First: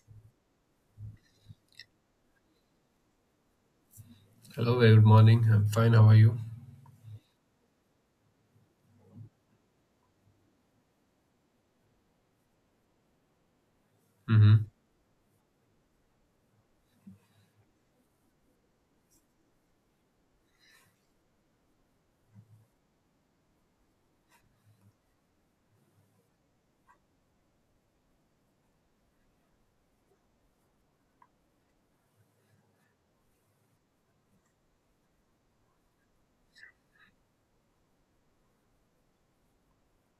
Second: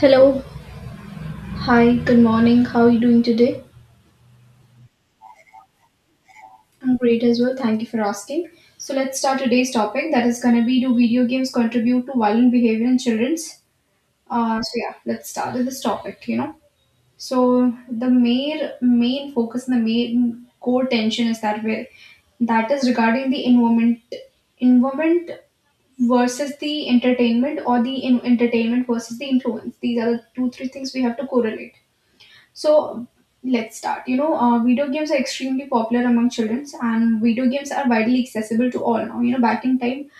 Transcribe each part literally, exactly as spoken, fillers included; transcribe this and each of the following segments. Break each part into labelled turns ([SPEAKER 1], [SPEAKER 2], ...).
[SPEAKER 1] Hello. Hi. Good morning. How are you doing today?
[SPEAKER 2] Hello, very good morning. I'm fine. How are you?
[SPEAKER 1] I'm great as well. Thank you for asking. So let's start today's topic. That is going to be, do video games contribute to violent behavior in childrens?
[SPEAKER 2] Mm-hmm.
[SPEAKER 1] Uh, so yeah, let's start with this topic. You know, so the main main focus and the main core tension is that way, that is regarding the environment environment versus the entertainment, or the in- entertainment versus the influence. These are the two three things we have to correlate. So let's start. You know, uh, video games are extremely popular among children, and video games are widely accessible to all now. You know, back in time,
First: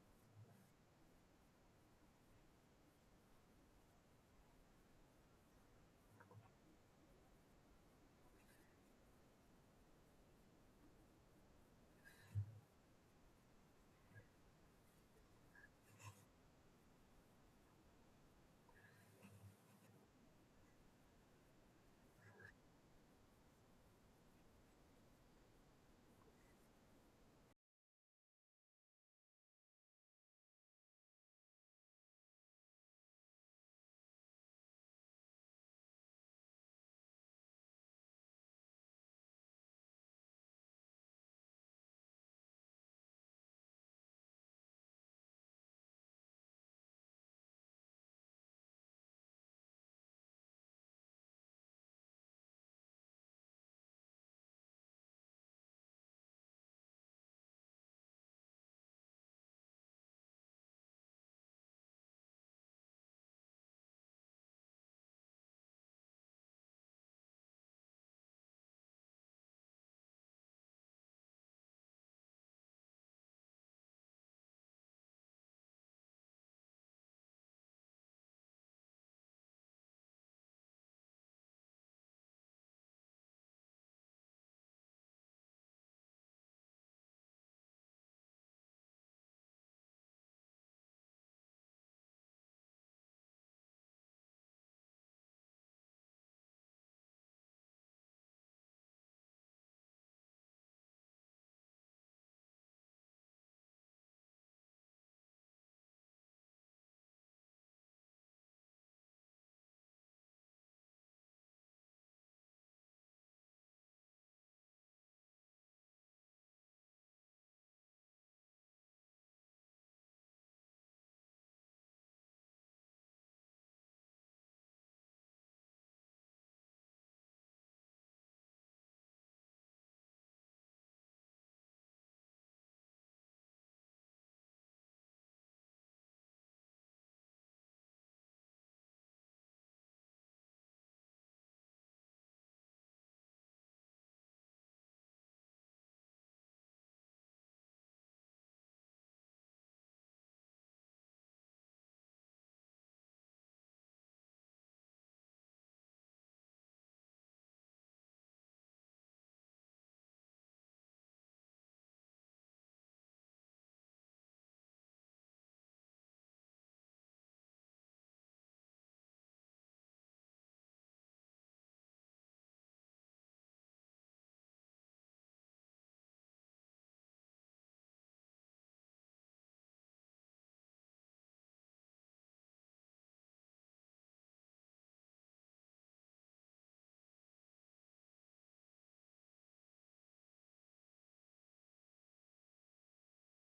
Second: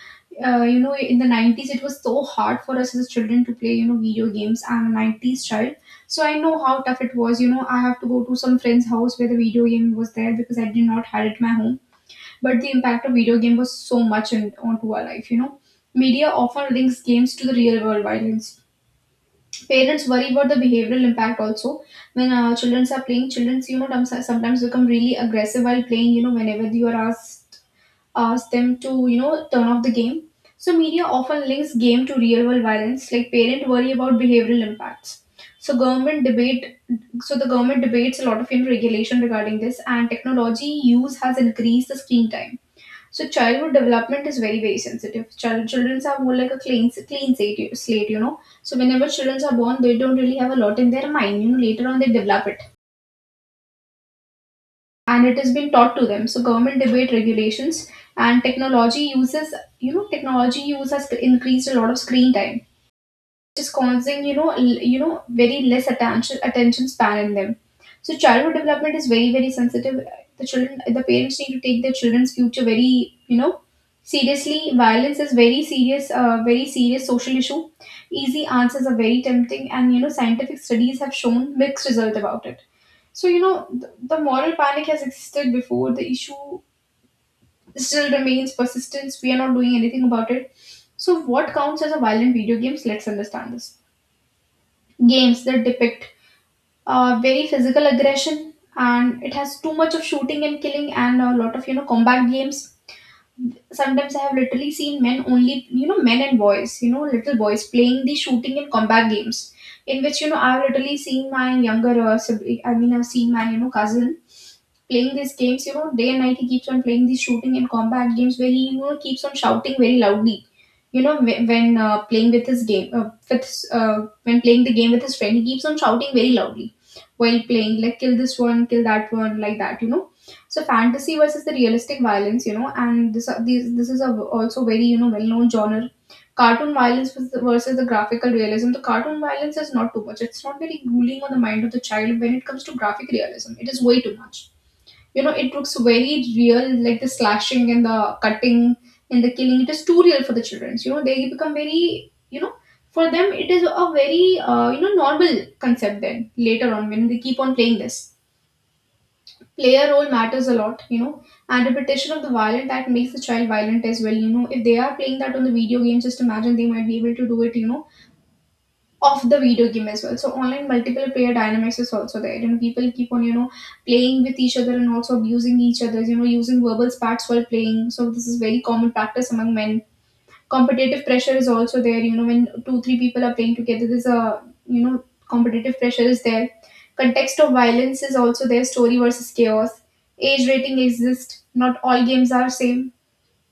[SPEAKER 1] uh, you know, in the nineties, it was so hard for us as children to play, you know, video games. I'm a nineties child, so I know how tough it was. You know, I have to go to some friend's house where the video game was there because I did not had it at my home. But the impact of video game was so much on, onto our life, you know. Media often links games to the real world violence. Parents worry about the behavioral impact also. When uh, children are playing, children, you know, tom- sometimes become really aggressive while playing. You know, whenever you are asked, ask them to, you know, turn off the game. So media often links game to real world violence, like parent worry about behavioral impacts. So government debate, so the government debates a lot of, you know, regulation regarding this, and technology use has increased the screen time, so childhood development is very very sensitive. Child children are more like a clean clean slate, slate, you know. So whenever children are born, they don't really have a lot in their mind. You know, later on they develop it, and it has been taught to them. So government debate regulations and technology uses, you know, technology use has increased a lot of screen time, is causing, you know, l- you know, very less attention attention span in them. So childhood development is very very sensitive. The children the parents need to take their children's future very, you know, seriously. Violence is very serious, uh, very serious social issue. Easy answers are very tempting, and you know scientific studies have shown mixed result about it. So you know, the, the moral panic has existed before, the issue still remains persistence. We are not doing anything about it. So what counts as a violent video games? Let's understand this. Games that depict uh, very physical aggression, and it has too much of shooting and killing and a lot of, you know, combat games. Sometimes I have literally seen men only, you know, men and boys, you know, little boys playing the shooting and combat games in which, you know, I've literally seen my younger uh, sibling. I mean, I've seen my, you know, cousin playing these games, you know, day and night. He keeps on playing these shooting and combat games, where he, you know, keeps on shouting very loudly. You know, wh- when uh, playing with his game, uh, with his, uh, when playing the game with his friend, he keeps on shouting very loudly while playing, like kill this one, kill that one, like that. You know, so fantasy versus the realistic violence. You know, and this uh, these this is a, also very, you know, well known genre. Cartoon violence was- the- versus the graphical realism. The cartoon violence is not too much. It's not very grueling on the mind of the child. When it comes to graphic realism, it is way too much. You know, it looks very real, like the slashing and the cutting and the killing. It is too real for the children. You know, they become very, you know, for them it is a very, uh, you know, normal concept then later on when they keep on playing this. Player role matters a lot, you know, and repetition of the violent that makes the child violent as well. You know, if they are playing that on the video game, just imagine they might be able to do it, you know, of the video game as well. So online multiple player dynamics is also there. You know, people keep on, you know, playing with each other and also abusing each other. You know, using verbal spats while playing. So this is very common practice among men. Competitive pressure is also there. You know, when two three people are playing together, there's a, you know, competitive pressure is there. Context of violence is also there. Story versus chaos. Age rating exists. Not all games are same.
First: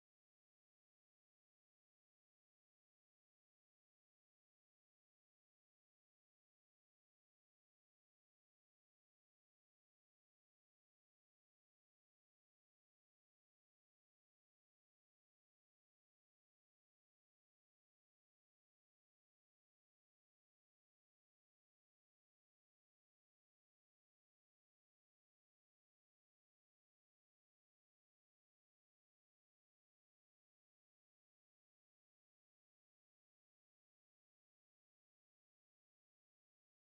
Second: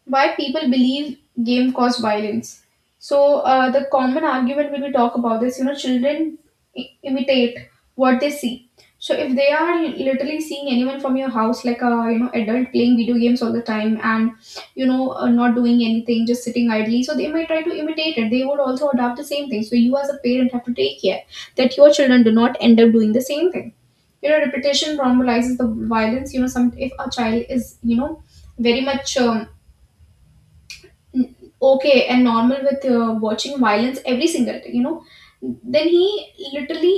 [SPEAKER 1] Why people believe game caused violence? So uh, the common argument when we talk about this, you know, children i- imitate what they see. So if they are literally seeing anyone from your house, like a, you know, adult playing video games all the time and, you know, uh, not doing anything, just sitting idly, so they might try to imitate it. They would also adopt the same thing. So you as a parent have to take care that your children do not end up doing the same thing. You know, repetition normalizes the violence. You know, some if a child is, you know, very much. Um, okay, and normal with uh, watching violence every single day, you know, then he literally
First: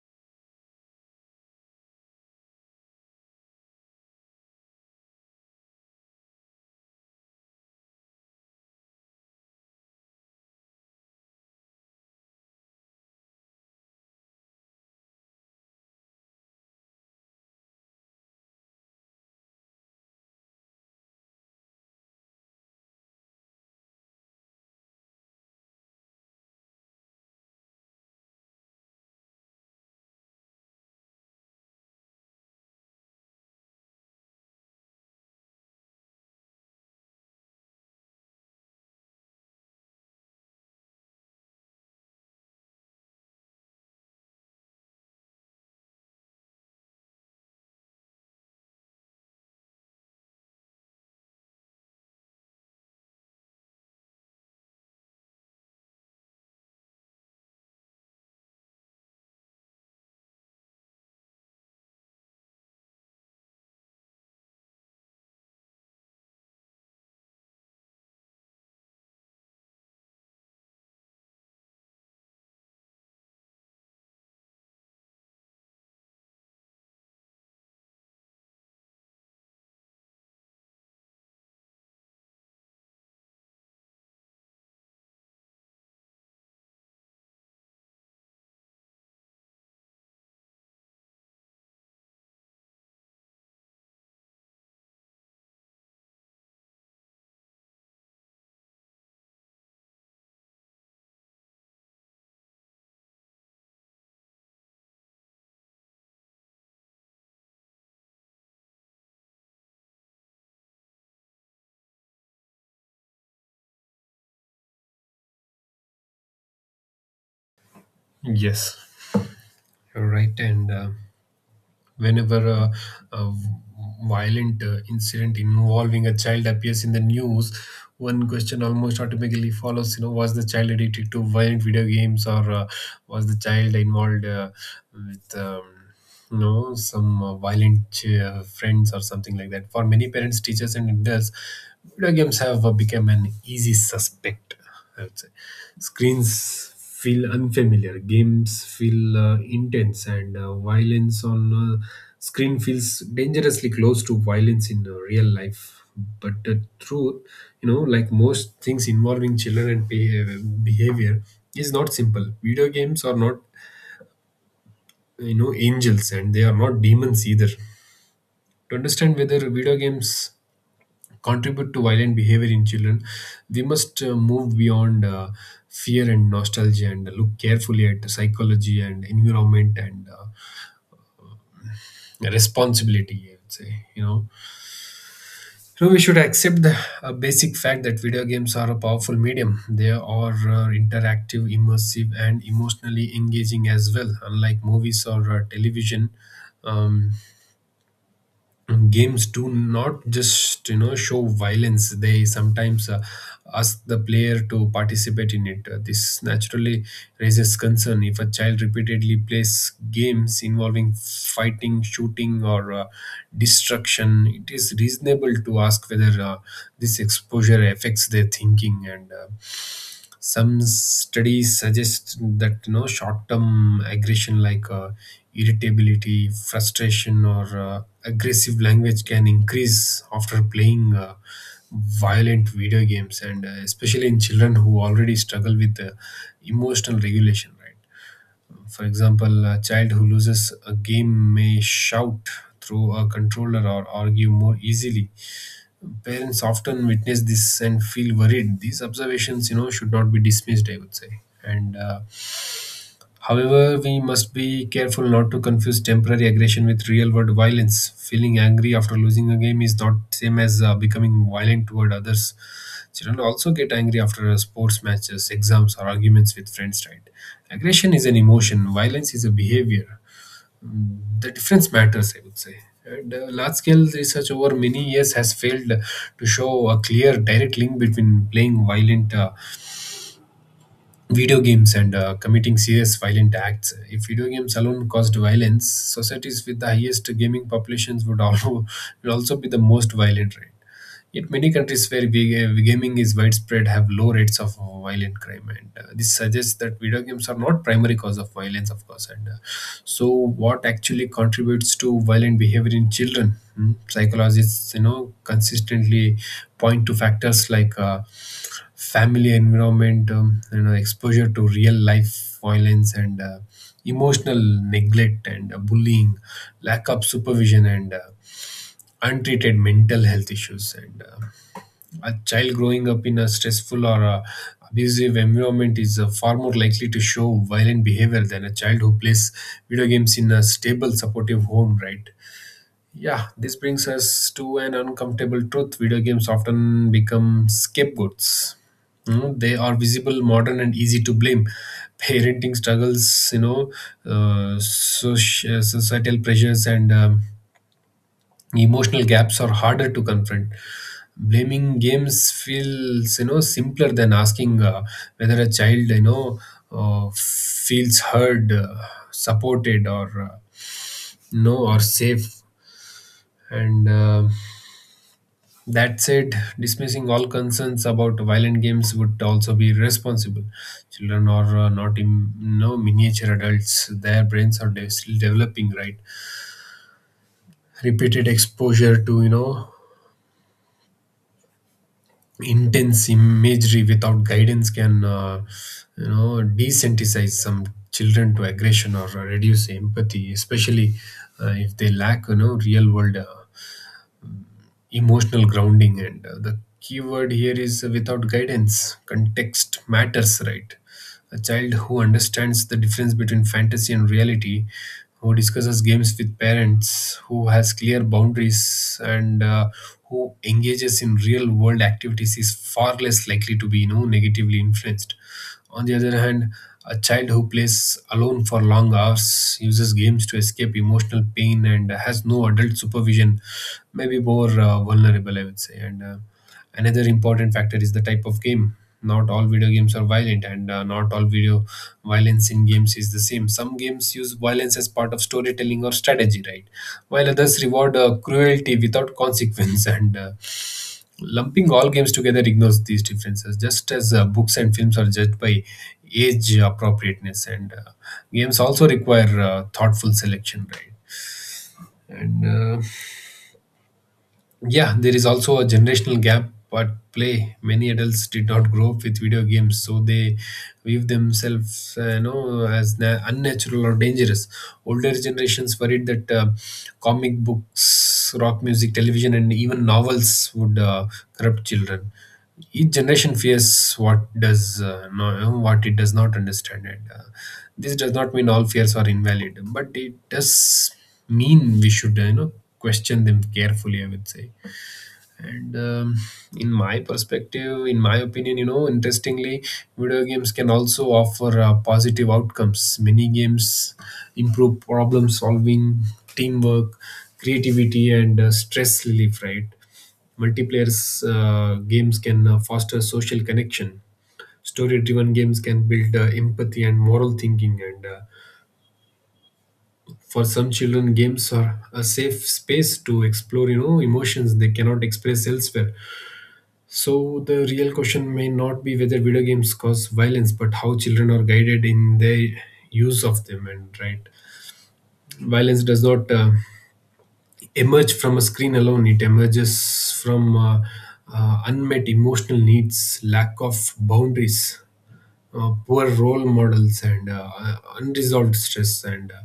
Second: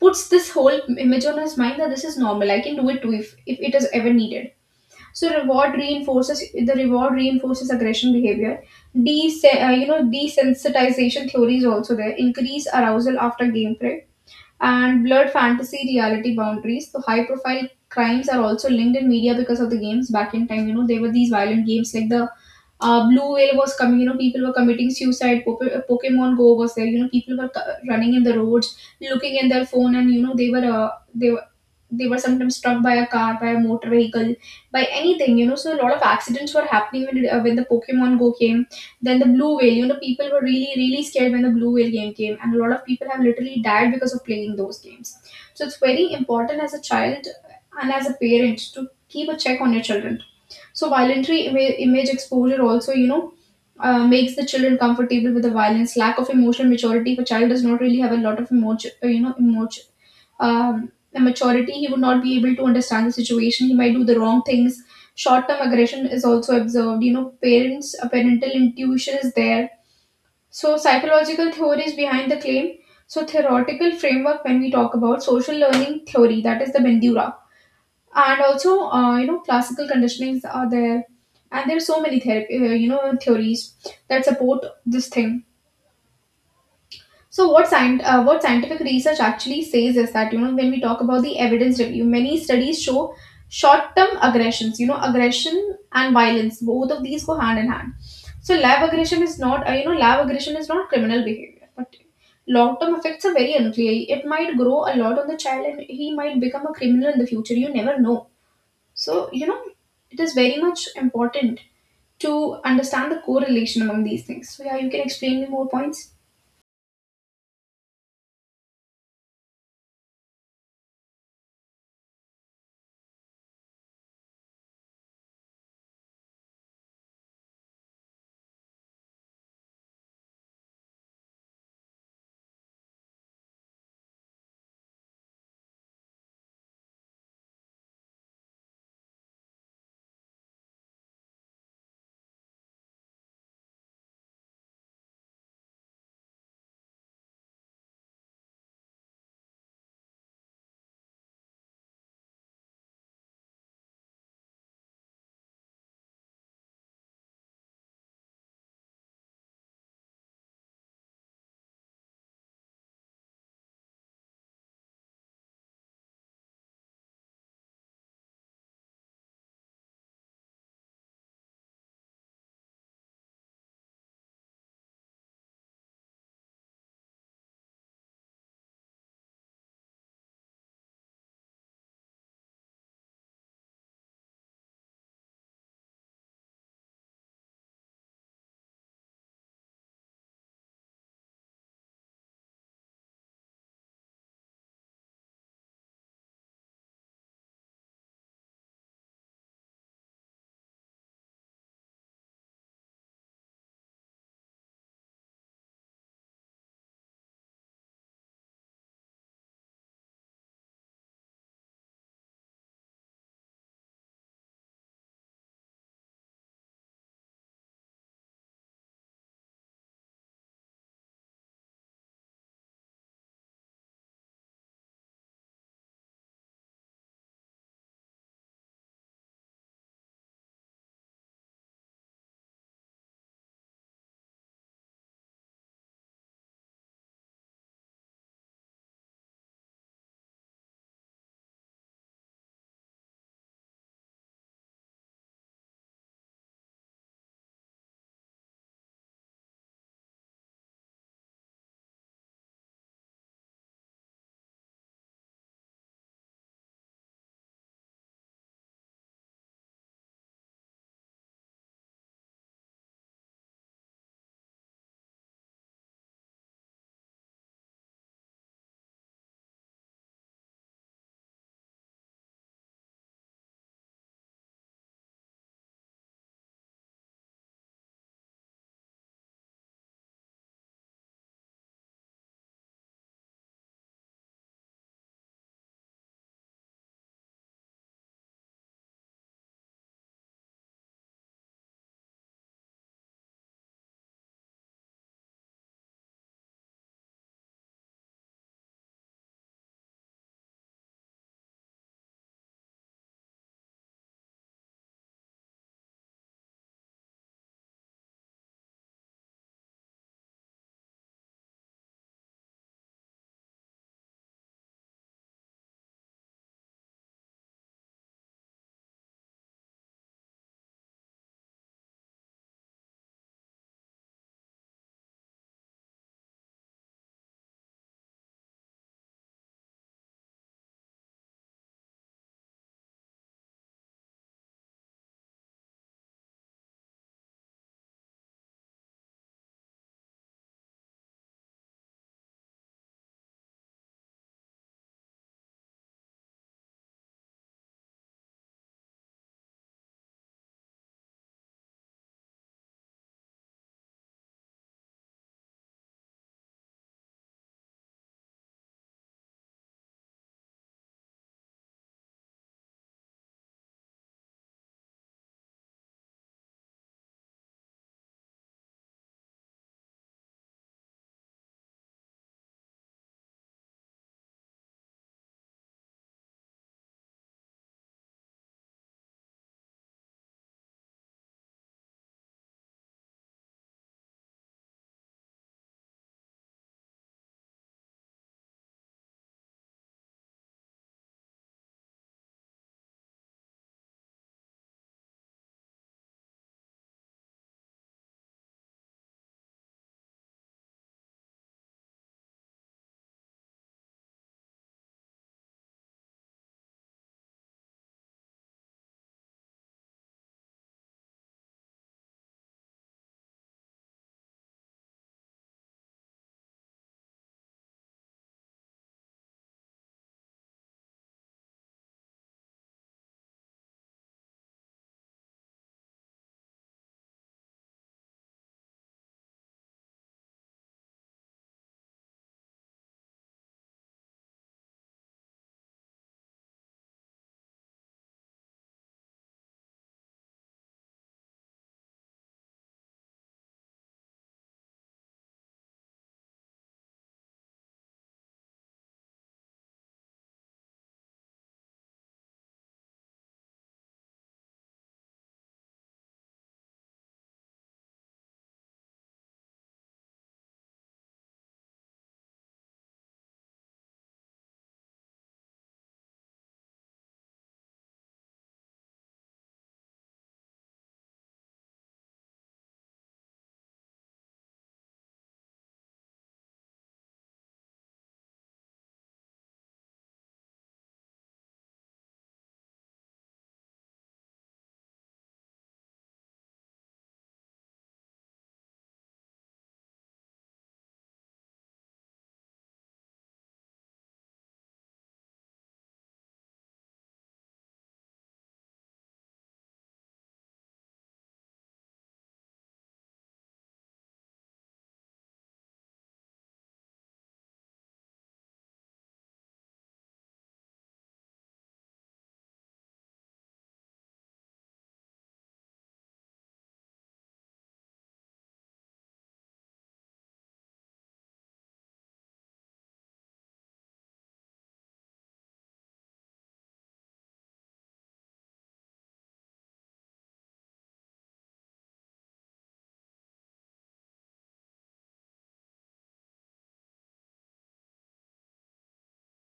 [SPEAKER 1] puts this whole image on his mind that this is normal, I can do it too, if, if it is ever needed. So reward reinforces the reward reinforces aggression behavior. Des uh, You know, desensitization theory is also there, increase arousal after gameplay and blurred fantasy reality boundaries. So high profile crimes are also linked in media because of the games. Back in time, you know, there were these violent games like the uh, blue whale was coming. You know, people were committing suicide. Pope- uh, Pokemon Go was there. You know, people were co- running in the roads looking in their phone, and you know, they were uh, they were they were sometimes struck by a car, by a motor vehicle, by anything. You know, so a lot of accidents were happening when, it, uh, when the Pokemon Go came. Then the blue whale, you know, people were really really scared when the blue whale game came, and a lot of people have literally died because of playing those games. So it's very important as a child and as a parent to keep a check on your children. So violent image exposure also, you know, uh, makes the children comfortable with the violence. Lack of emotional maturity. If a child does not really have a lot of emotion, you know, emotion, um, maturity, he would not be able to understand the situation. He might do the wrong things. Short-term aggression is also observed. You know, parents, a parental intuition is there. So psychological theories behind the claim. So theoretical framework when we talk about social learning theory, that is the Bandura, and also uh, you know, classical conditionings are there, and there are so many therapy uh, you know, theories that support this thing. So what scient- uh, what scientific research actually says is that, you know, when we talk about the evidence review, many studies show short term aggressions. You know, aggression and violence, both of these go hand in hand. So lab aggression is not, uh, you know, lab aggression is not criminal behavior, but long term effects are very unclear. It might grow a lot on the child and he might become a criminal in the future, you never know. So, you know, it is very much important to understand the correlation among these things. So, yeah, you can explain me more points?
[SPEAKER 2] Yes, you're right. And uh, whenever a, a violent uh, incident involving a child appears in the news, one question almost automatically follows. You know, was the child addicted to violent video games, or uh, was the child involved uh, with um, no, some uh, violent uh, friends or something like that. For many parents, teachers, and adults, video games have uh, become an easy suspect. I would say screens feel unfamiliar, games feel uh, intense, and uh, violence on uh, screen feels dangerously close to violence in uh, real life. But the truth, you know, like most things involving children and behavior, behavior is not simple. Video games are not, you know, angels, and they are not demons either. To understand whether video games contribute to violent behavior in children, we must uh, move beyond uh, fear and nostalgia and look carefully at the psychology and environment and uh, responsibility, I would say, you know. So we should accept the a basic fact that video games are a powerful medium. They are uh, interactive, immersive, and emotionally engaging as well. Unlike movies or uh, television, um, games do not just, you know, show violence. They sometimes uh, ask the player to participate in it. Uh, this naturally raises concern. If a child repeatedly plays games involving fighting, shooting, or uh, destruction, it is reasonable to ask whether uh, this exposure affects their thinking. And uh, some studies suggest that, you know, short-term aggression like uh, irritability, frustration, or uh, aggressive language can increase after playing uh, violent video games, and uh, especially in children who already struggle with uh, emotional regulation, right? For example, a child who loses a game may shout through a controller or argue more easily. Parents often witness this and feel worried. These observations, you know, should not be dismissed, I would say. And uh, however, we must be careful not to confuse temporary aggression with real-world violence. Feeling angry after losing a game is not same as uh, becoming violent toward others. Children also get angry after uh, sports matches, exams, or arguments with friends, right? Aggression is an emotion. Violence is a behavior. The difference matters, I would say. And uh, large scale research over many years has failed to show a clear, direct link between playing violent uh, video games and uh, committing serious violent acts. If video games alone caused violence, societies with the highest gaming populations would also, will also be the most violent, right? Yet many countries where vi- uh, gaming is widespread have low rates of violent crime, and uh, this suggests that video games are not primary cause of violence, of course. And uh, so, what actually contributes to violent behavior in children? Hmm? Psychologists, you know, consistently point to factors like uh, family environment, um, you know, exposure to real life violence, and uh, emotional neglect and uh, bullying, lack of supervision, and uh, untreated mental health issues. And uh, a child growing up in a stressful or uh abusive environment is uh, far more likely to show violent behavior than a child who plays video games in a stable, supportive home, right? Yeah, this brings us to an uncomfortable truth. Video games often become scapegoats. Mm, they are visible, modern, and easy to blame. Parenting struggles, you know, uh, soci- societal pressures, and um, emotional gaps are harder to confront. Blaming games feels, you know, simpler than asking uh, whether a child, you know, uh, feels heard, uh, supported, or uh, no or safe. And uh, that said, dismissing all concerns about violent games would also be irresponsible. Children are uh, not in no miniature adults; their brains are de- still developing, right? Repeated exposure to, you know, intense imagery without guidance can uh, you know, desensitize some children to aggression or reduce empathy, especially uh, if they lack, you know, real world uh, emotional grounding. And uh, the key word here is uh, without guidance. Context matters, right? A child who understands the difference between fantasy and reality, who discusses games with parents, who has clear boundaries, and uh, who engages in real world activities, is far less likely to be, you know, negatively influenced. On the other hand, a child who plays alone for long hours, uses games to escape emotional pain, and has no adult supervision may be more uh, vulnerable, I would say. And uh, another important factor is the type of game. Not all video games are violent, and uh, not all video violence in games is the same. Some games use violence as part of storytelling or strategy, right? While others reward uh, cruelty without consequence, and uh, Lumping all games together ignores these differences, just as uh, books and films are judged by age appropriateness, and uh, games also require uh, thoughtful selection, right? And uh, yeah, there is also a generational gap at play. Many adults did not grow up with video games, so they view themselves, uh, you know, as na- unnatural or dangerous. Older generations worried that uh, comic books, rock music, television, and even novels would uh, corrupt children. Each generation fears what does uh, no, you know, what it does not understand, and uh, this does not mean all fears are invalid, but it does mean we should, you know, question them carefully, I would say. And um, in my perspective, in my opinion, you know, interestingly, video games can also offer uh, positive outcomes. Many games improve problem solving, teamwork, creativity, and uh, stress relief, right? Multiplayer uh, games can uh, foster social connection. Story driven games can build uh, empathy and moral thinking. And uh, for some children, games are a safe space to explore, you know, emotions they cannot express elsewhere. So the real question may not be whether video games cause violence, but how children are guided in their use of them. And right, violence does not uh, emerge from a screen alone. It emerges from uh, uh, unmet emotional needs, lack of boundaries, uh, poor role models, and uh, uh, unresolved stress. And uh,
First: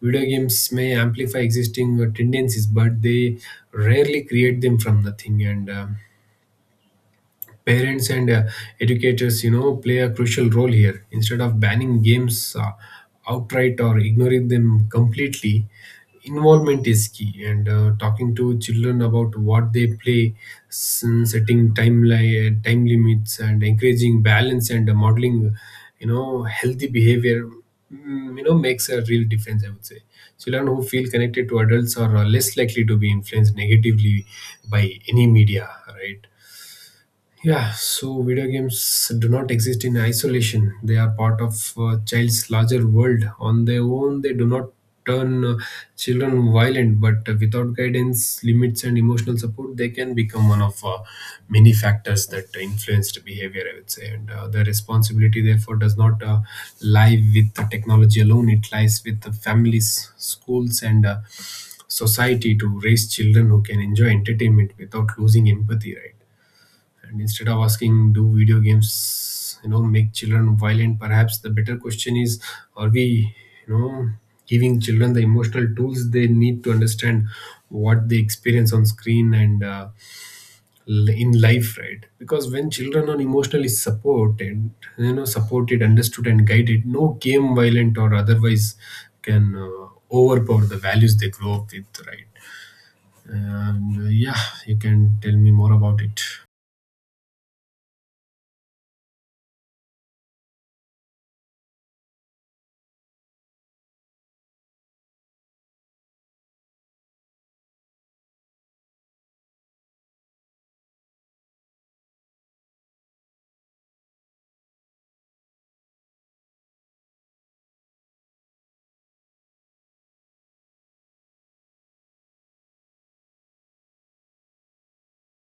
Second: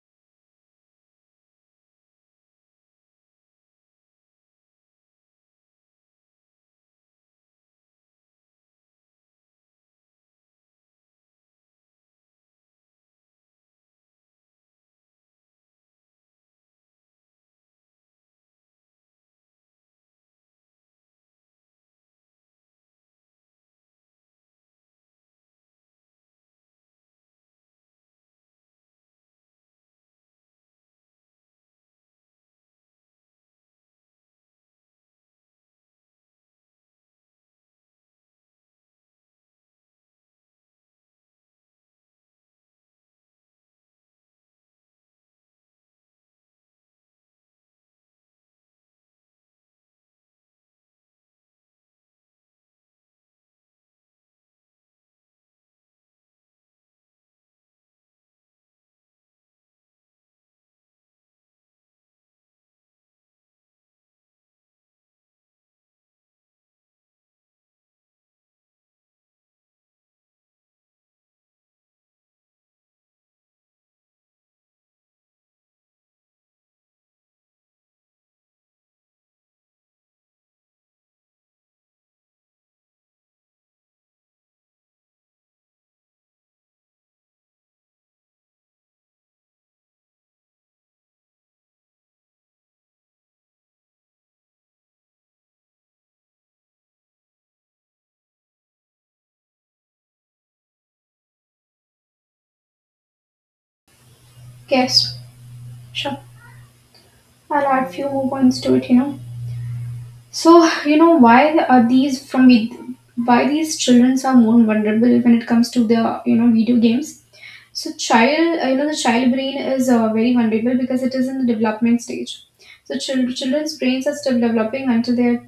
[SPEAKER 2] video games may amplify existing uh, tendencies, but they rarely create them from nothing. And um, parents and uh, educators, you know, play a crucial role here. Instead of banning games uh, outright or ignoring them completely, involvement is key. And uh, talking to children about what they play, s- setting timeline time limits, and encouraging balance, and uh, modeling, you know, healthy behavior, mm, you know, makes a real difference, I would say. Children who feel connected to adults are uh, less likely to be influenced negatively by any media, right? Yeah, so video games do not exist in isolation. They are part of a child's larger world. On their own, they do not turn uh, children violent, but uh, without guidance, limits, and emotional support, they can become one of uh, many factors that influenced behavior, I would say. And uh, the responsibility, therefore, does not uh, lie with the technology alone. It lies with the families, schools, and uh, society to raise children who can enjoy entertainment without losing empathy, right? And instead of asking, do video games, you know, make children violent, perhaps the better question is, are we, you know, giving children the emotional tools they need to understand what they experience on screen and uh, l- in life, right? Because when children are emotionally supported you know supported understood, and guided, no game, violent or otherwise, can uh, overpower the values they grow up with, right? And uh, yeah, you can tell me more about it.
[SPEAKER 1] Yes, sure. I'll add few more points to it, you know. So, you know, why are these from vid- why these children are more vulnerable when it comes to the, you know, video games? So, child, uh, you know, the child brain is, uh, very vulnerable because it is in the development stage. So, chil- children's brains are still developing until they are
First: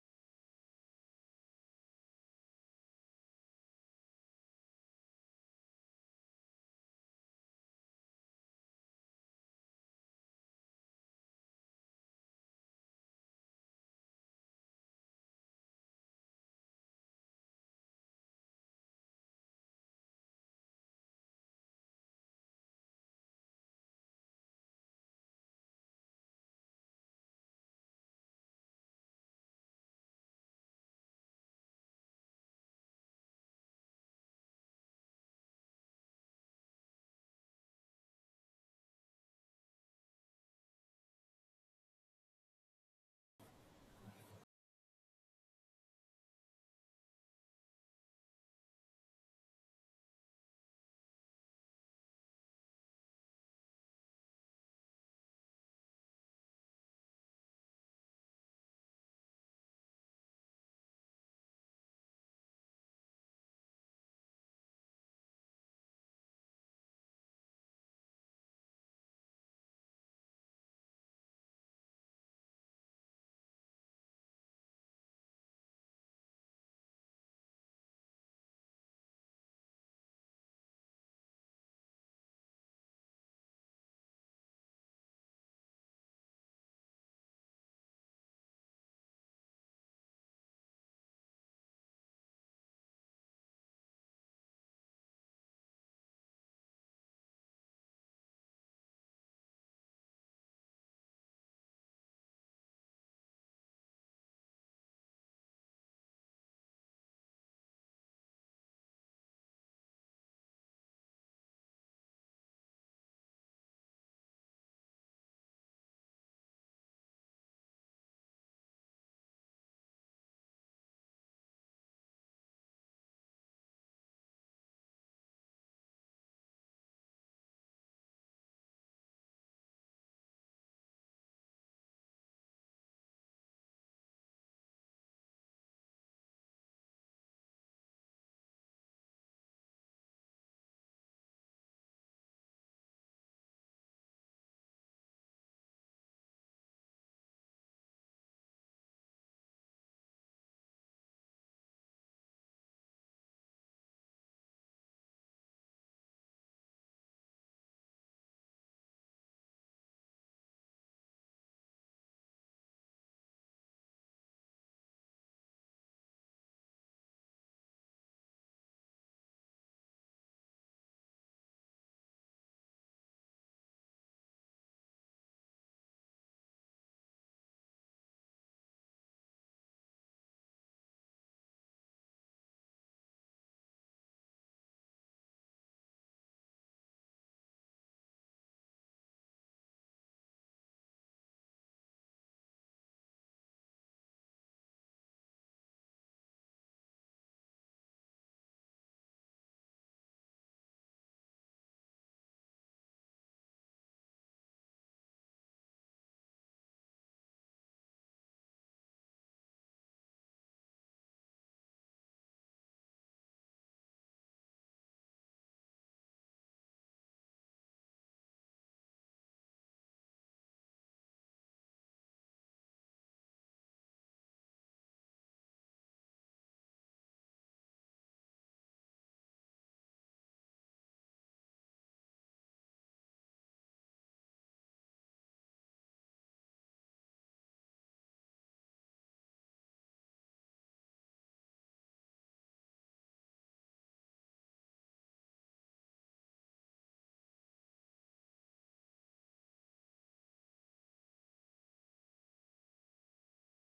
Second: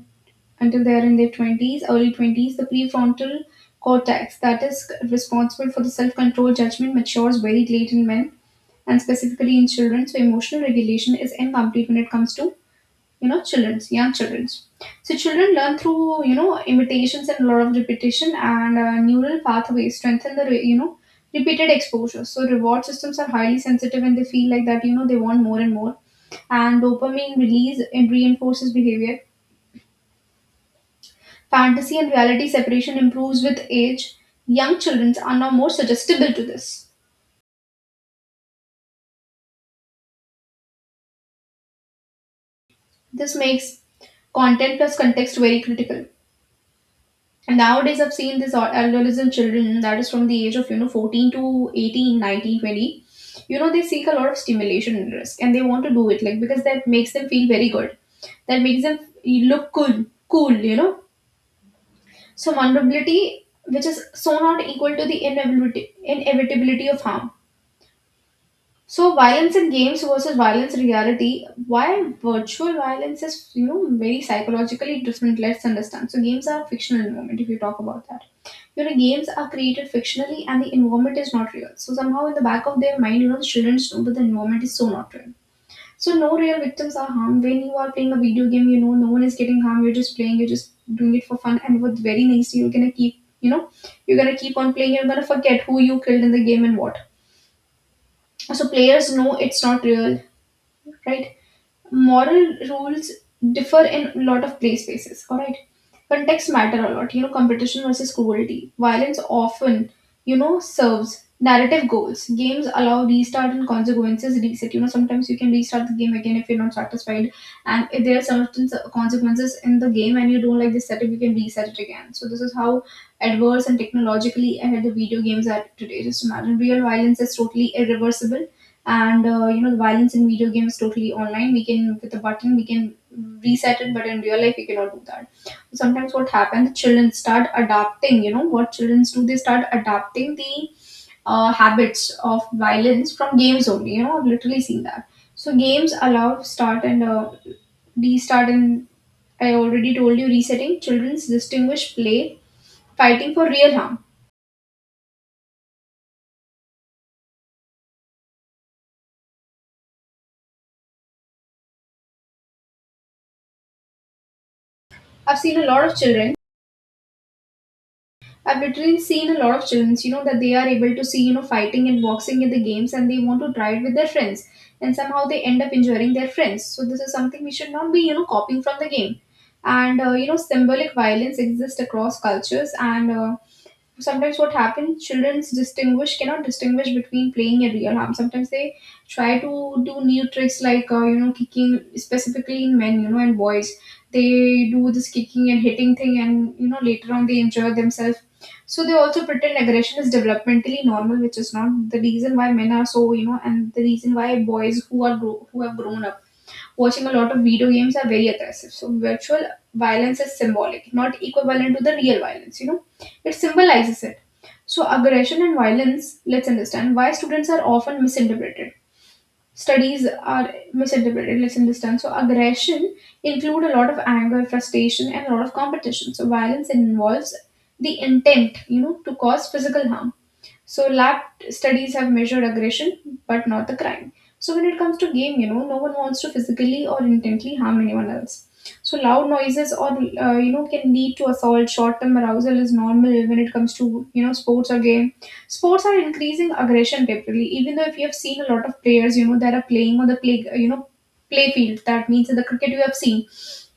[SPEAKER 1] until they are in their twenties, early twenties, the prefrontal cortex that is responsible for the self control judgment matures very late in men and specifically in children. So, emotional regulation is incomplete when it comes to, you know, children's young children's. So children learn through, you know, imitations and a lot of repetition, and uh, neural pathways strengthen the re- you know, repeated exposure. So reward systems are highly sensitive and they feel like that, you know, they want more and more, and dopamine release and reinforces behavior. Fantasy and reality separation improves with age. Young children are now more suggestible to this. This makes content plus context very critical. And nowadays, I've seen this al- children that is from the age of, you know, fourteen to eighteen, nineteen, twenty. You know, they seek a lot of stimulation and risk and they want to do it, like, because that makes them feel very good. That makes them look cool, cool, you know. So vulnerability, which is so not equal to the inevitability, inevitability of harm. So violence in games versus violence in reality. Why virtual violence is, you know, very psychologically different. Let's understand. So games are fictional environment. If you talk about that, you know, games are created fictionally and the environment is not real. So somehow in the back of their mind, you know, the children know that the environment is so not real. So no real victims are harmed when you are playing a video game. You know, no one is getting harmed. You're just playing. You're just doing it for fun. And with very next, you're gonna keep you know you're gonna keep on playing. You're gonna forget who you killed in the game and what. So players know it's not real, right? Moral rules differ in a lot of play spaces, all right? Context matter a lot, you know, competition versus cruelty. Violence often, you know, serves narrative goals. Games allow restart and consequences reset. You know, sometimes you can restart the game again if you're not satisfied. And if there are certain s- consequences in the game and you don't like the setup, you can reset it again. So this is how adverse and technologically ahead the video games are today. Just imagine real violence is totally irreversible, and uh, you know, the violence in video games totally online, we can, with a button, we can reset it, but in real life we cannot do that. Sometimes what happens, children start adapting. You know what children do, they start adapting the uh, habits of violence from games only. You know, I've literally seen that. So games allow start and uh, restart and, I already told you, resetting. Children's distinguish play fighting for real harm. I've seen a lot of children. I've literally seen a lot of children, you know, that they are able to see, you know, fighting and boxing in the games and they want to try it with their friends. And somehow they end up injuring their friends. So this is something we should not be, you know, copying from the game. And, uh, you know, symbolic violence exists across cultures. And, uh, sometimes what happens, childrens distinguish cannot distinguish between playing and real harm. Sometimes they try to do new tricks like, uh, you know, kicking, specifically in men, you know, and boys. They do this kicking and hitting thing and, you know, later on they injure themselves. So they also pretend aggression is developmentally normal, which is not the reason why men are so, you know, and the reason why boys who are gro- who have grown up watching a lot of video games are very aggressive. So virtual violence is symbolic, not equivalent to the real violence, you know. It symbolizes it. So aggression and violence, let's understand why students are often misinterpreted. Studies are misinterpreted, let's understand. So aggression include a lot of anger, frustration, and a lot of competition. So violence involves the intent, you know, to cause physical harm. So lab studies have measured aggression, but not the crime. So when it comes to game, you know, no one wants to physically or intently harm anyone else. So loud noises or, uh, you know, can lead to assault. Short-term arousal is normal when it comes to, you know, sports or game. Sports are increasing aggression temporarily. Even though if you have seen a lot of players, you know, that are playing on the play, you know, play field. That means in the cricket you have seen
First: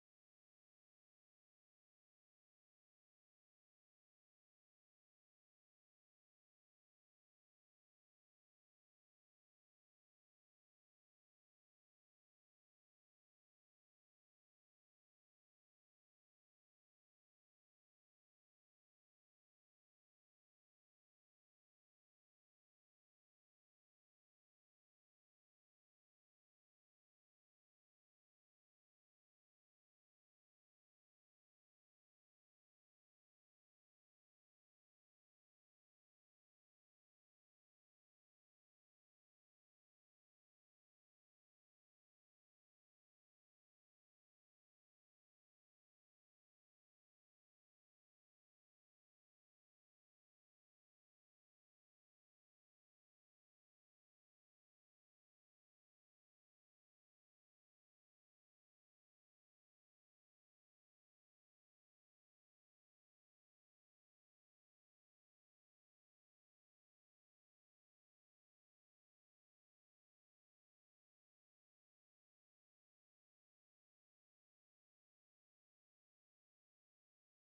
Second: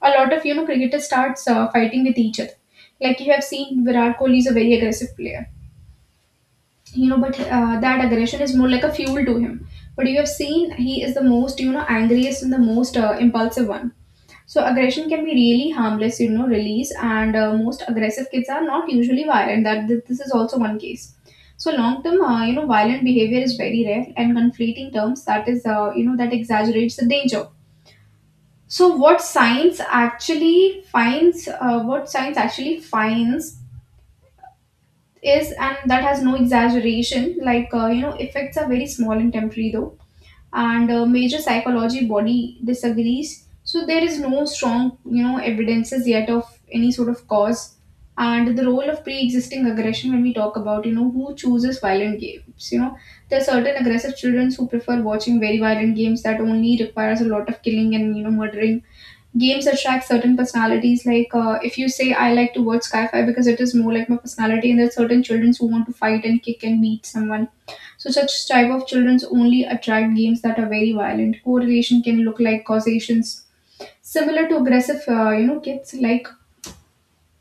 [SPEAKER 1] a lot of, you know, cricketers starts uh, fighting with each other. Like you have seen, Virat Kohli is a very aggressive player, you know, but uh, that aggression is more like a fuel to him. But you have seen he is the most, you know, angriest and the most uh, impulsive one. So aggression can be really harmless, you know, release. And uh, most aggressive kids are not usually violent. That th- this is also one case. So long term, uh, you know, violent behavior is very rare, and conflating terms, that is, uh, you know, that exaggerates the danger. So what science actually finds uh, what science actually finds is, and that has no exaggeration, like, uh, you know, effects are very small and temporary though. And uh, major psychology body disagrees. So there is no strong, you know, evidences yet of any sort of cause. And the role of pre-existing aggression, when we talk about, you know, who chooses violent games, you know, there are certain aggressive children who prefer watching very violent games that only requires a lot of killing and, you know, murdering. Games attract certain personalities. Like, uh, if you say I like to watch sci-fi because it is more like my personality, and there are certain children who want to fight and kick and beat someone. So such type of children only attract games that are very violent. Correlation can look like causations, similar to aggressive, uh, you know, kids like.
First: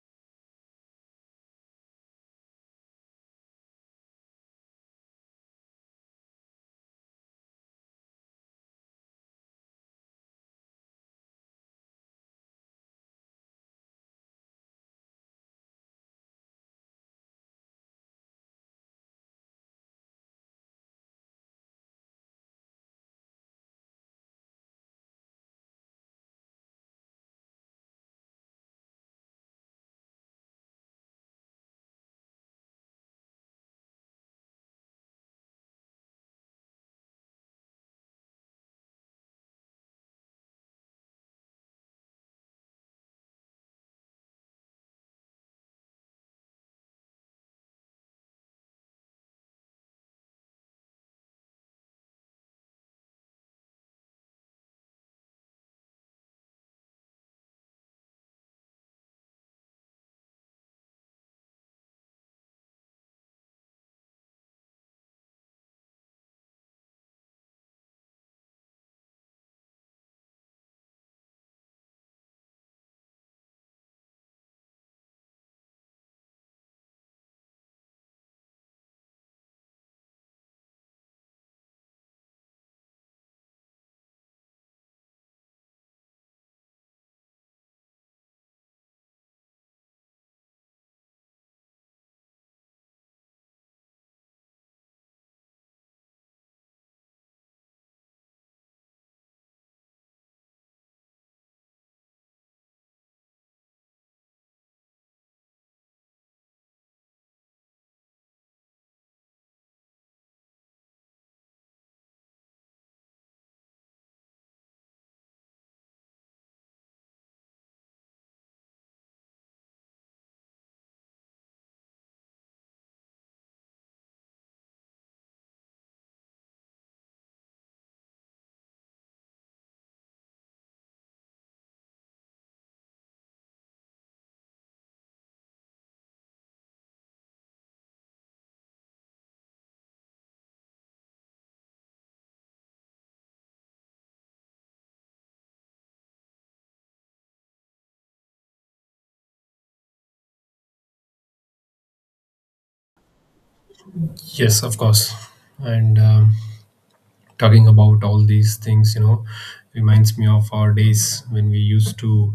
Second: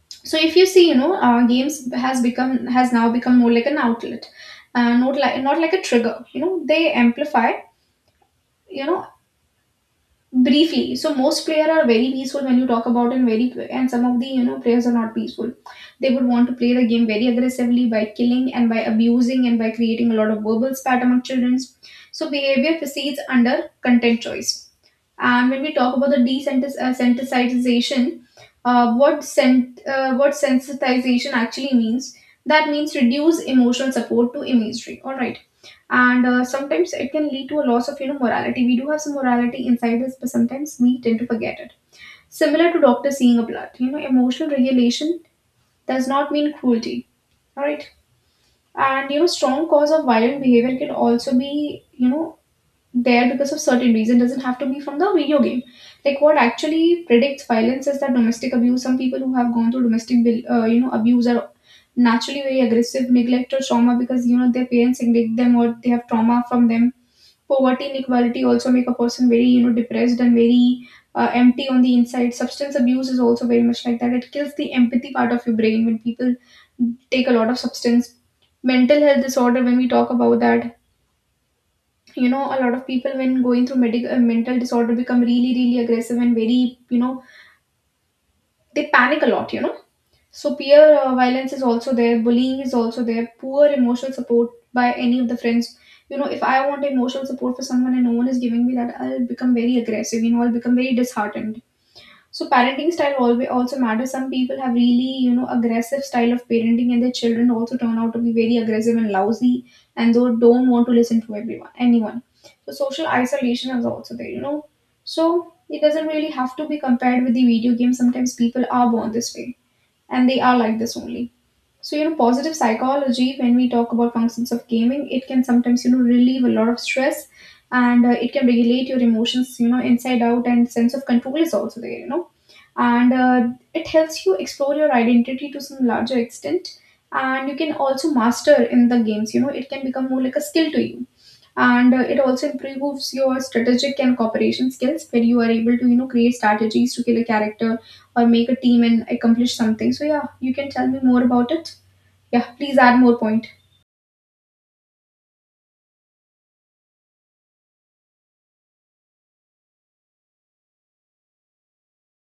[SPEAKER 1] So if you see, you know, uh, games has become, has now become more like an outlet, uh, not like not like a trigger, you know. They amplify, you know, briefly. So most players are very peaceful, when you talk about, and very, and some of the, you know, players are not peaceful. They would want to play the game very aggressively by killing and by abusing and by creating a lot of verbal spat among children. So behavior proceeds under content choice. And when we talk about the desensitization, uh, what sen- uh, what sensitization actually means? That means reduce emotional support to imagery. All right. And uh, sometimes it can lead to a loss of, you know, morality. We do have some morality inside us, but sometimes we tend to forget it. Similar to doctor seeing a blood, you know, emotional regulation does not mean cruelty. All right. And you know, strong cause of violent behavior can also be, you know, there because of certain reason, doesn't have to be from the video game. Like, what actually predicts violence is that domestic abuse. Some people who have gone through domestic vil- uh, you know, abuse are naturally very aggressive. Neglect or trauma, because you know, their parents neglect them or they have trauma from them. Poverty, inequality also make a person very, you know, depressed and very uh, empty on the inside. Substance abuse is also very much like that. It kills the empathy part of your brain when people take a lot of substance. Mental health disorder, when we talk about that, you know, a lot of people when going through medical uh, mental disorder become really really aggressive and very, you know, they panic a lot, you know. So peer, uh, violence is also there, bullying is also there, poor emotional support by any of the friends, you know. If I want emotional support for someone and no one is giving me that, I'll become very aggressive, you know. I'll become very disheartened. So parenting style always also matters. Some people have really, you know, aggressive style of parenting and their children also turn out to be very aggressive and lousy, and they don't want to listen to everyone anyone. So social isolation is also there, you know. So it doesn't really have to be compared with the video game. Sometimes people are born this way and they are like this only. So, you know, positive psychology, when we talk about functions of gaming, it can sometimes, you know, relieve a lot of stress. And uh, it can regulate your emotions, you know, inside out, and sense of control is also there, you know. And uh, it helps you explore your identity to some larger extent. And you can also master in the games, you know, it can become more like a skill to you. And uh, it also improves your strategic and cooperation skills, where you are able to, you know, create strategies to kill a character or make a team and accomplish something. So, yeah, you can tell me more about it. Yeah, please add more point.
[SPEAKER 2] Yes, of course. And um, talking about all these things, you know, reminds me of our days when we used to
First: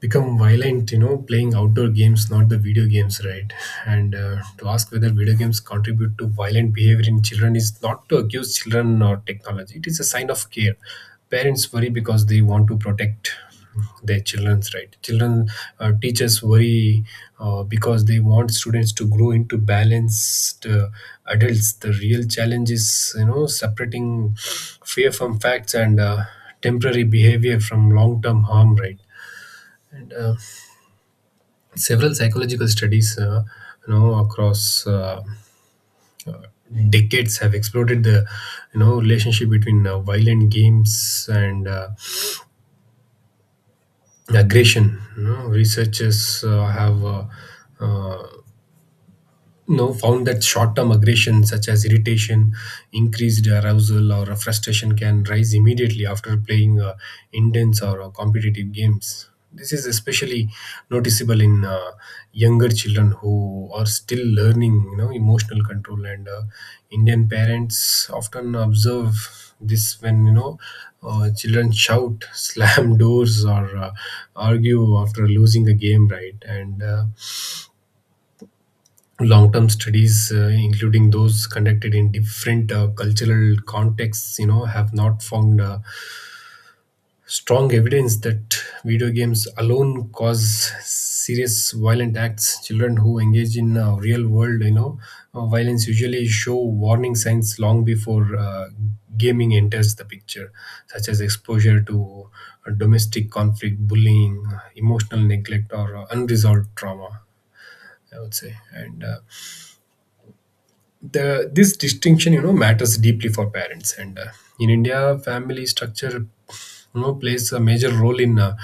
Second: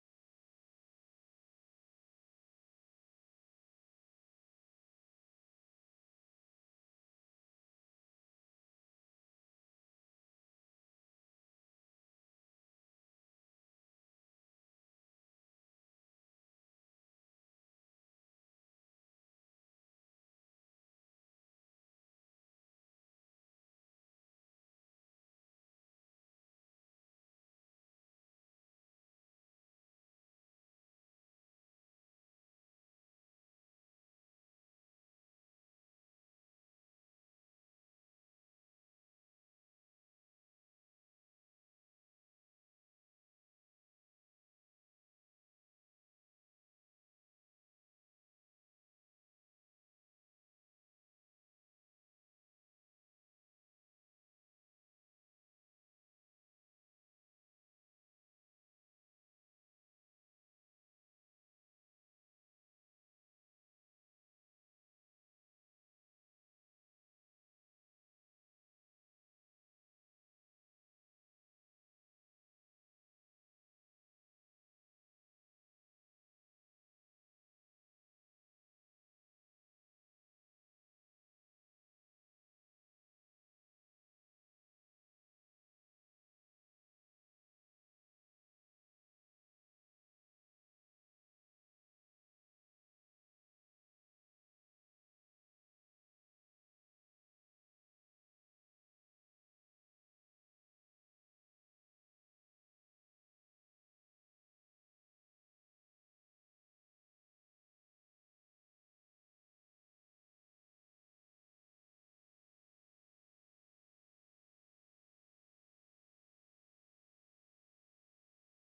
[SPEAKER 2] become violent, you know, playing outdoor games, not the video games, right? And uh, to ask whether video games contribute to violent behavior in children is not to accuse children or technology. It is a sign of care. Parents worry because they want to protect their children's right. Children, uh, teachers worry uh, because they want students to grow into balanced uh, adults. The real challenge is, you know, separating fear from facts, and uh, temporary behavior from long term harm, right? And uh, Several psychological studies, uh, you know, across uh, uh, decades have exploded the, you know, relationship between uh, violent games and uh, aggression. You know, researchers uh, have uh, uh, you know, found that short-term aggression such as irritation, increased arousal, or frustration can rise immediately after playing uh, intense or uh, competitive games. This is especially noticeable in uh, younger children who are still learning, you know, emotional control. And uh, Indian parents often observe this when, you know, uh, children shout, slam doors, or uh, argue after losing a game, right? And uh, long-term studies, uh, including those conducted in different uh, cultural contexts, you know, have not found uh, strong evidence that video games alone cause serious violent acts. Children who engage in uh, real-world, you know, uh, violence usually show warning signs long before uh, gaming enters the picture, such as exposure to uh, domestic conflict, bullying, uh, emotional neglect, or uh, unresolved trauma, I would say. And uh, the this distinction, you know, matters deeply for parents. And uh, in india family structure, you know, plays a major role in uh,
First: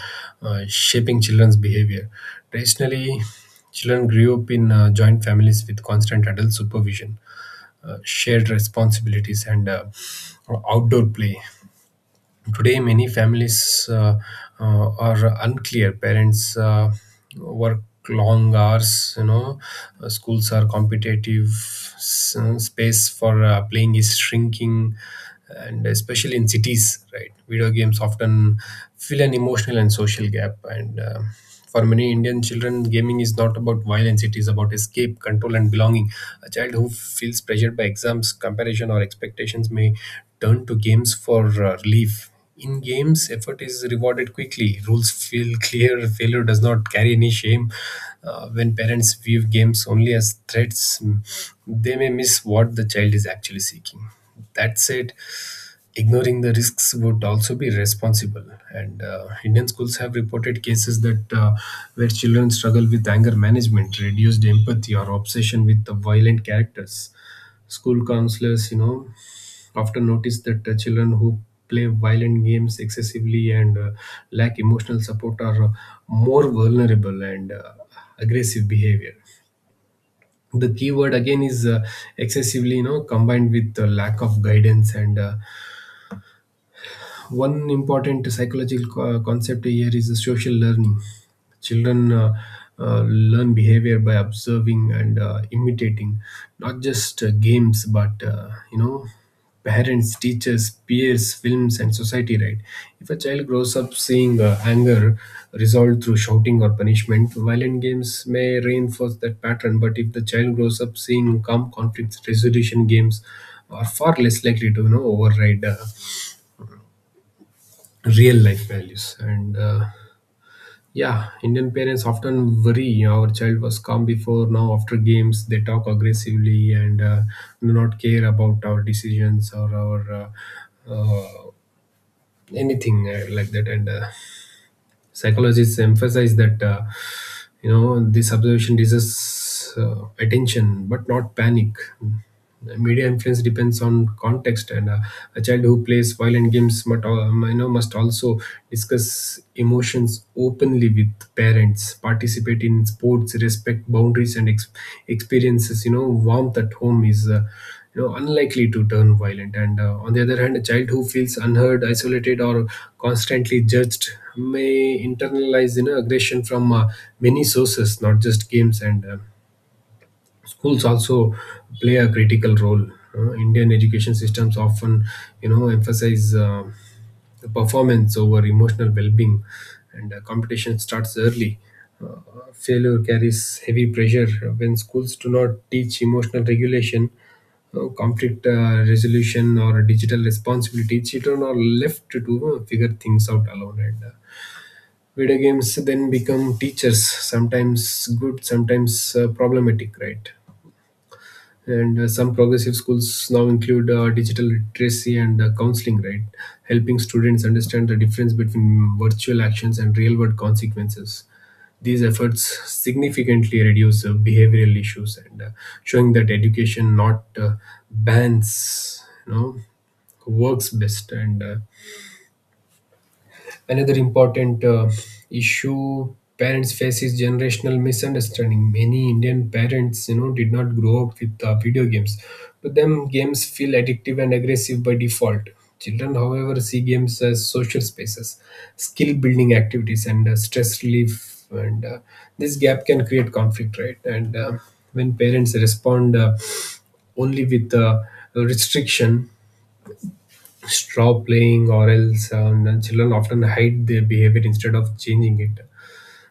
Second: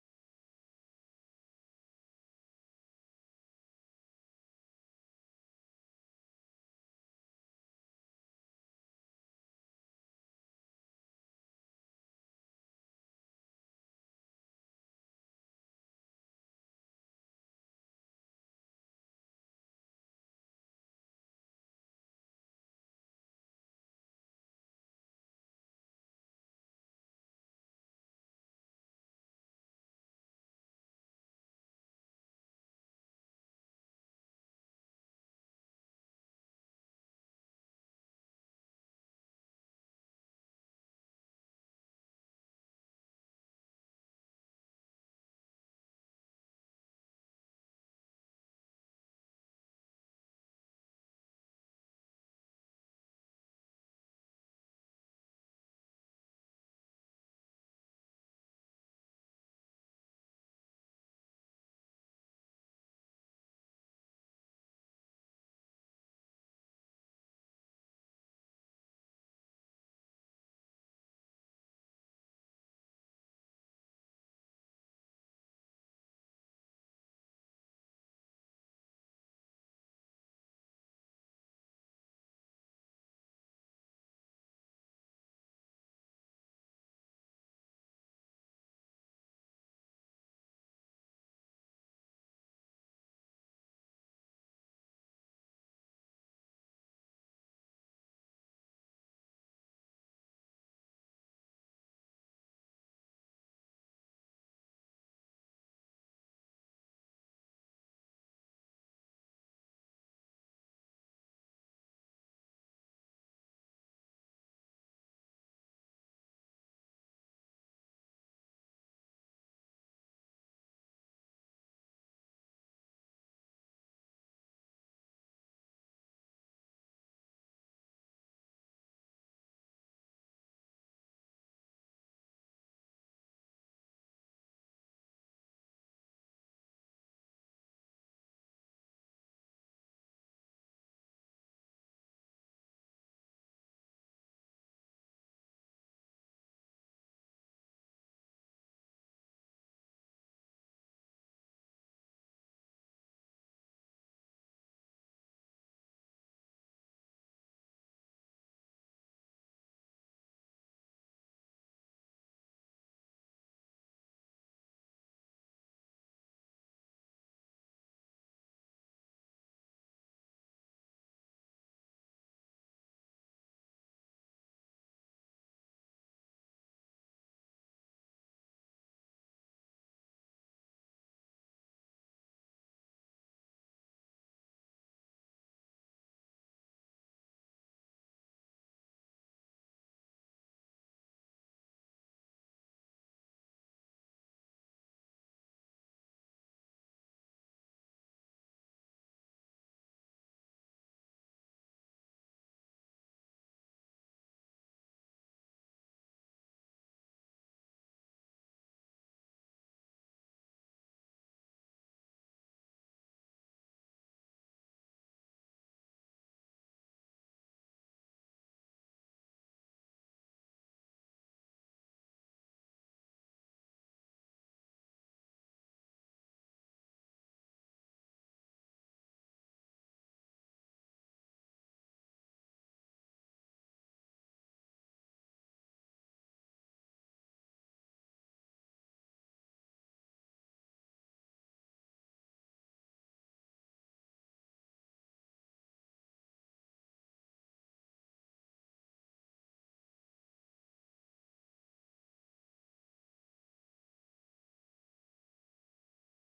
[SPEAKER 2] uh, shaping children's behavior. Traditionally, children grew up in uh, joint families with constant adult supervision, uh, shared responsibilities, and uh, outdoor play. Today, many families uh, uh, are unclear. Parents uh, work long hours, you know. Uh, schools are competitive, s- space for uh, playing is shrinking, and especially in cities, right? Video games often fill an emotional and social gap, and uh, for many Indian children, gaming is not about violence, it is about escape, control, and belonging. A child who feels pressured by exams, comparison, or expectations may turn to games for uh, relief. In games, effort is rewarded quickly. Rules feel clear. Failure does not carry any shame. Uh, when parents view games only as threats, mm, they may miss what the child is actually seeking. That said, ignoring the risks would also be responsible, and uh, indian schools have reported cases that uh, where children struggle with anger management, reduced empathy, or obsession with the violent characters. School counselors, you know, often notice that uh, children who play violent games excessively and uh, lack emotional support are uh, more vulnerable and uh, aggressive behavior. The key word again is uh, excessively, you know, combined with the lack of guidance. And uh, one important psychological co- concept here is the social learning. Children uh, uh, learn behavior by observing and uh, imitating, not just uh, games, but uh, you know, parents, teachers, peers, films, and society. Right? If a child grows up seeing uh, anger resolved through shouting or punishment, violent games may reinforce that pattern. But if the child grows up seeing calm conflict resolution games, are far less likely to, you know, override. Uh, real life values. And uh, yeah indian parents often worry, our child was calm before, now after games they talk aggressively and uh, do not care about our decisions or our uh, uh, anything uh, like that. And uh, Psychologists emphasize that, uh, you know this observation deserves uh, attention but not panic. Media influence depends on context. And uh, a child who plays violent games but um, you know, must also discuss emotions openly with parents, participate in sports, respect boundaries, and ex- experiences, you know, warmth at home is uh, you know unlikely to turn violent. And uh, on the other hand, a child who feels unheard, isolated, or constantly judged may internalize, you know, aggression from uh, many sources, not just games. And uh, Schools also play a critical role. Uh, indian education systems often, you know, emphasize uh, the performance over emotional well-being, and uh, competition starts early. Uh, Failure carries heavy pressure. When schools do not teach emotional regulation, uh, conflict uh, resolution, or digital responsibility, children are left to uh, figure things out alone, and uh, video games then become teachers, sometimes good, sometimes uh, problematic, right? and uh, Some progressive schools now include uh, digital literacy and uh, counseling, right, helping students understand the difference between virtual actions and real world consequences. These efforts significantly reduce uh, behavioral issues, and uh, showing that education, not uh, bans, you know, works best. And uh, Another important uh, issue parents face is generational misunderstanding. Many Indian parents, you know, did not grow up with uh, video games. To them, games feel addictive and aggressive by default. Children, however, see games as social spaces, skill building activities, and uh, stress relief. And uh, This gap can create conflict, right? And uh, When parents respond uh, only with uh, restriction, straw playing or else, um, and children often hide their behavior instead of changing it.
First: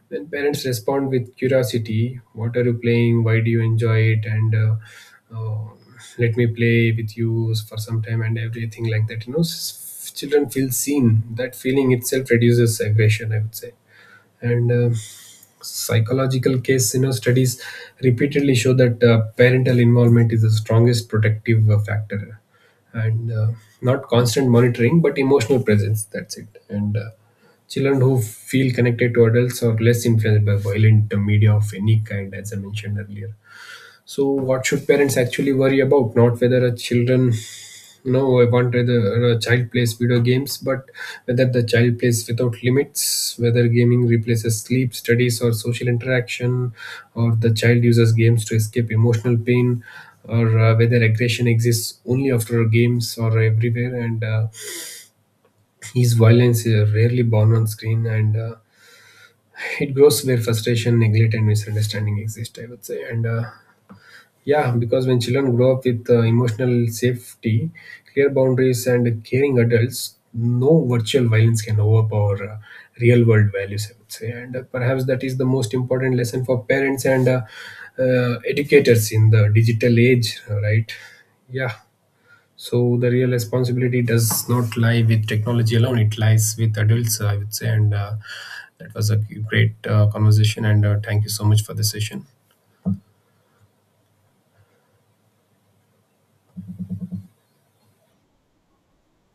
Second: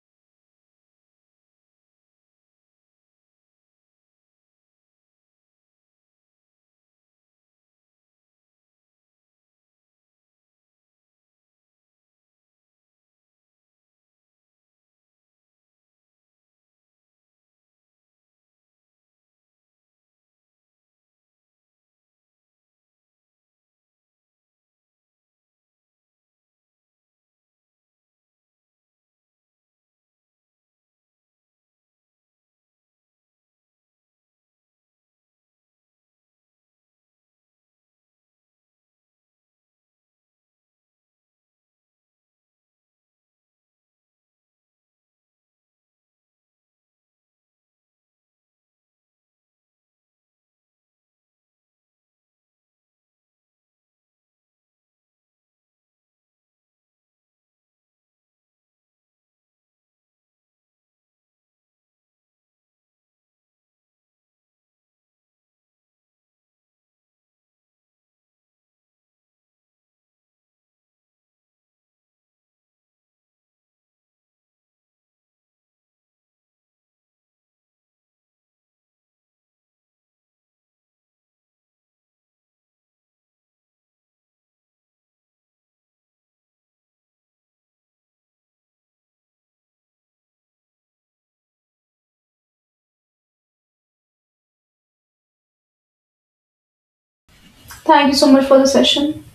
[SPEAKER 2] Then parents respond with curiosity, what are you playing, why do you enjoy it, and uh, uh, let me play with you for some time and everything like that, you know. S- children feel seen, that feeling itself reduces aggression, I would say. And uh, Psychological case, you know, studies repeatedly show that uh, parental involvement is the strongest protective uh, factor, and uh, not constant monitoring but emotional presence, that's it. And uh, Children who feel connected to adults are less influenced by violent uh, media of any kind, as I mentioned earlier. So, what should parents actually worry about? Not whether a children, no, I want whether a child plays video games, but whether the child plays without limits, whether gaming replaces sleep, studies, or social interaction, or the child uses games to escape emotional pain, or uh, whether aggression exists only after games or everywhere. And uh, his violence is rarely born on screen, and uh, it grows where frustration, neglect, and misunderstanding exist, I would say. and. Uh, yeah, because when children grow up with uh, emotional safety, clear boundaries, and caring adults, no virtual violence can overpower uh, real world values, I would say. And uh, Perhaps that is the most important lesson for parents and uh, uh, educators in the digital age, right? Yeah. So the real responsibility does not lie with technology alone; it lies with adults, I would say. And uh, That was a great uh, conversation. And uh, Thank you so much for the session.
[SPEAKER 1] Thank you so much for the session.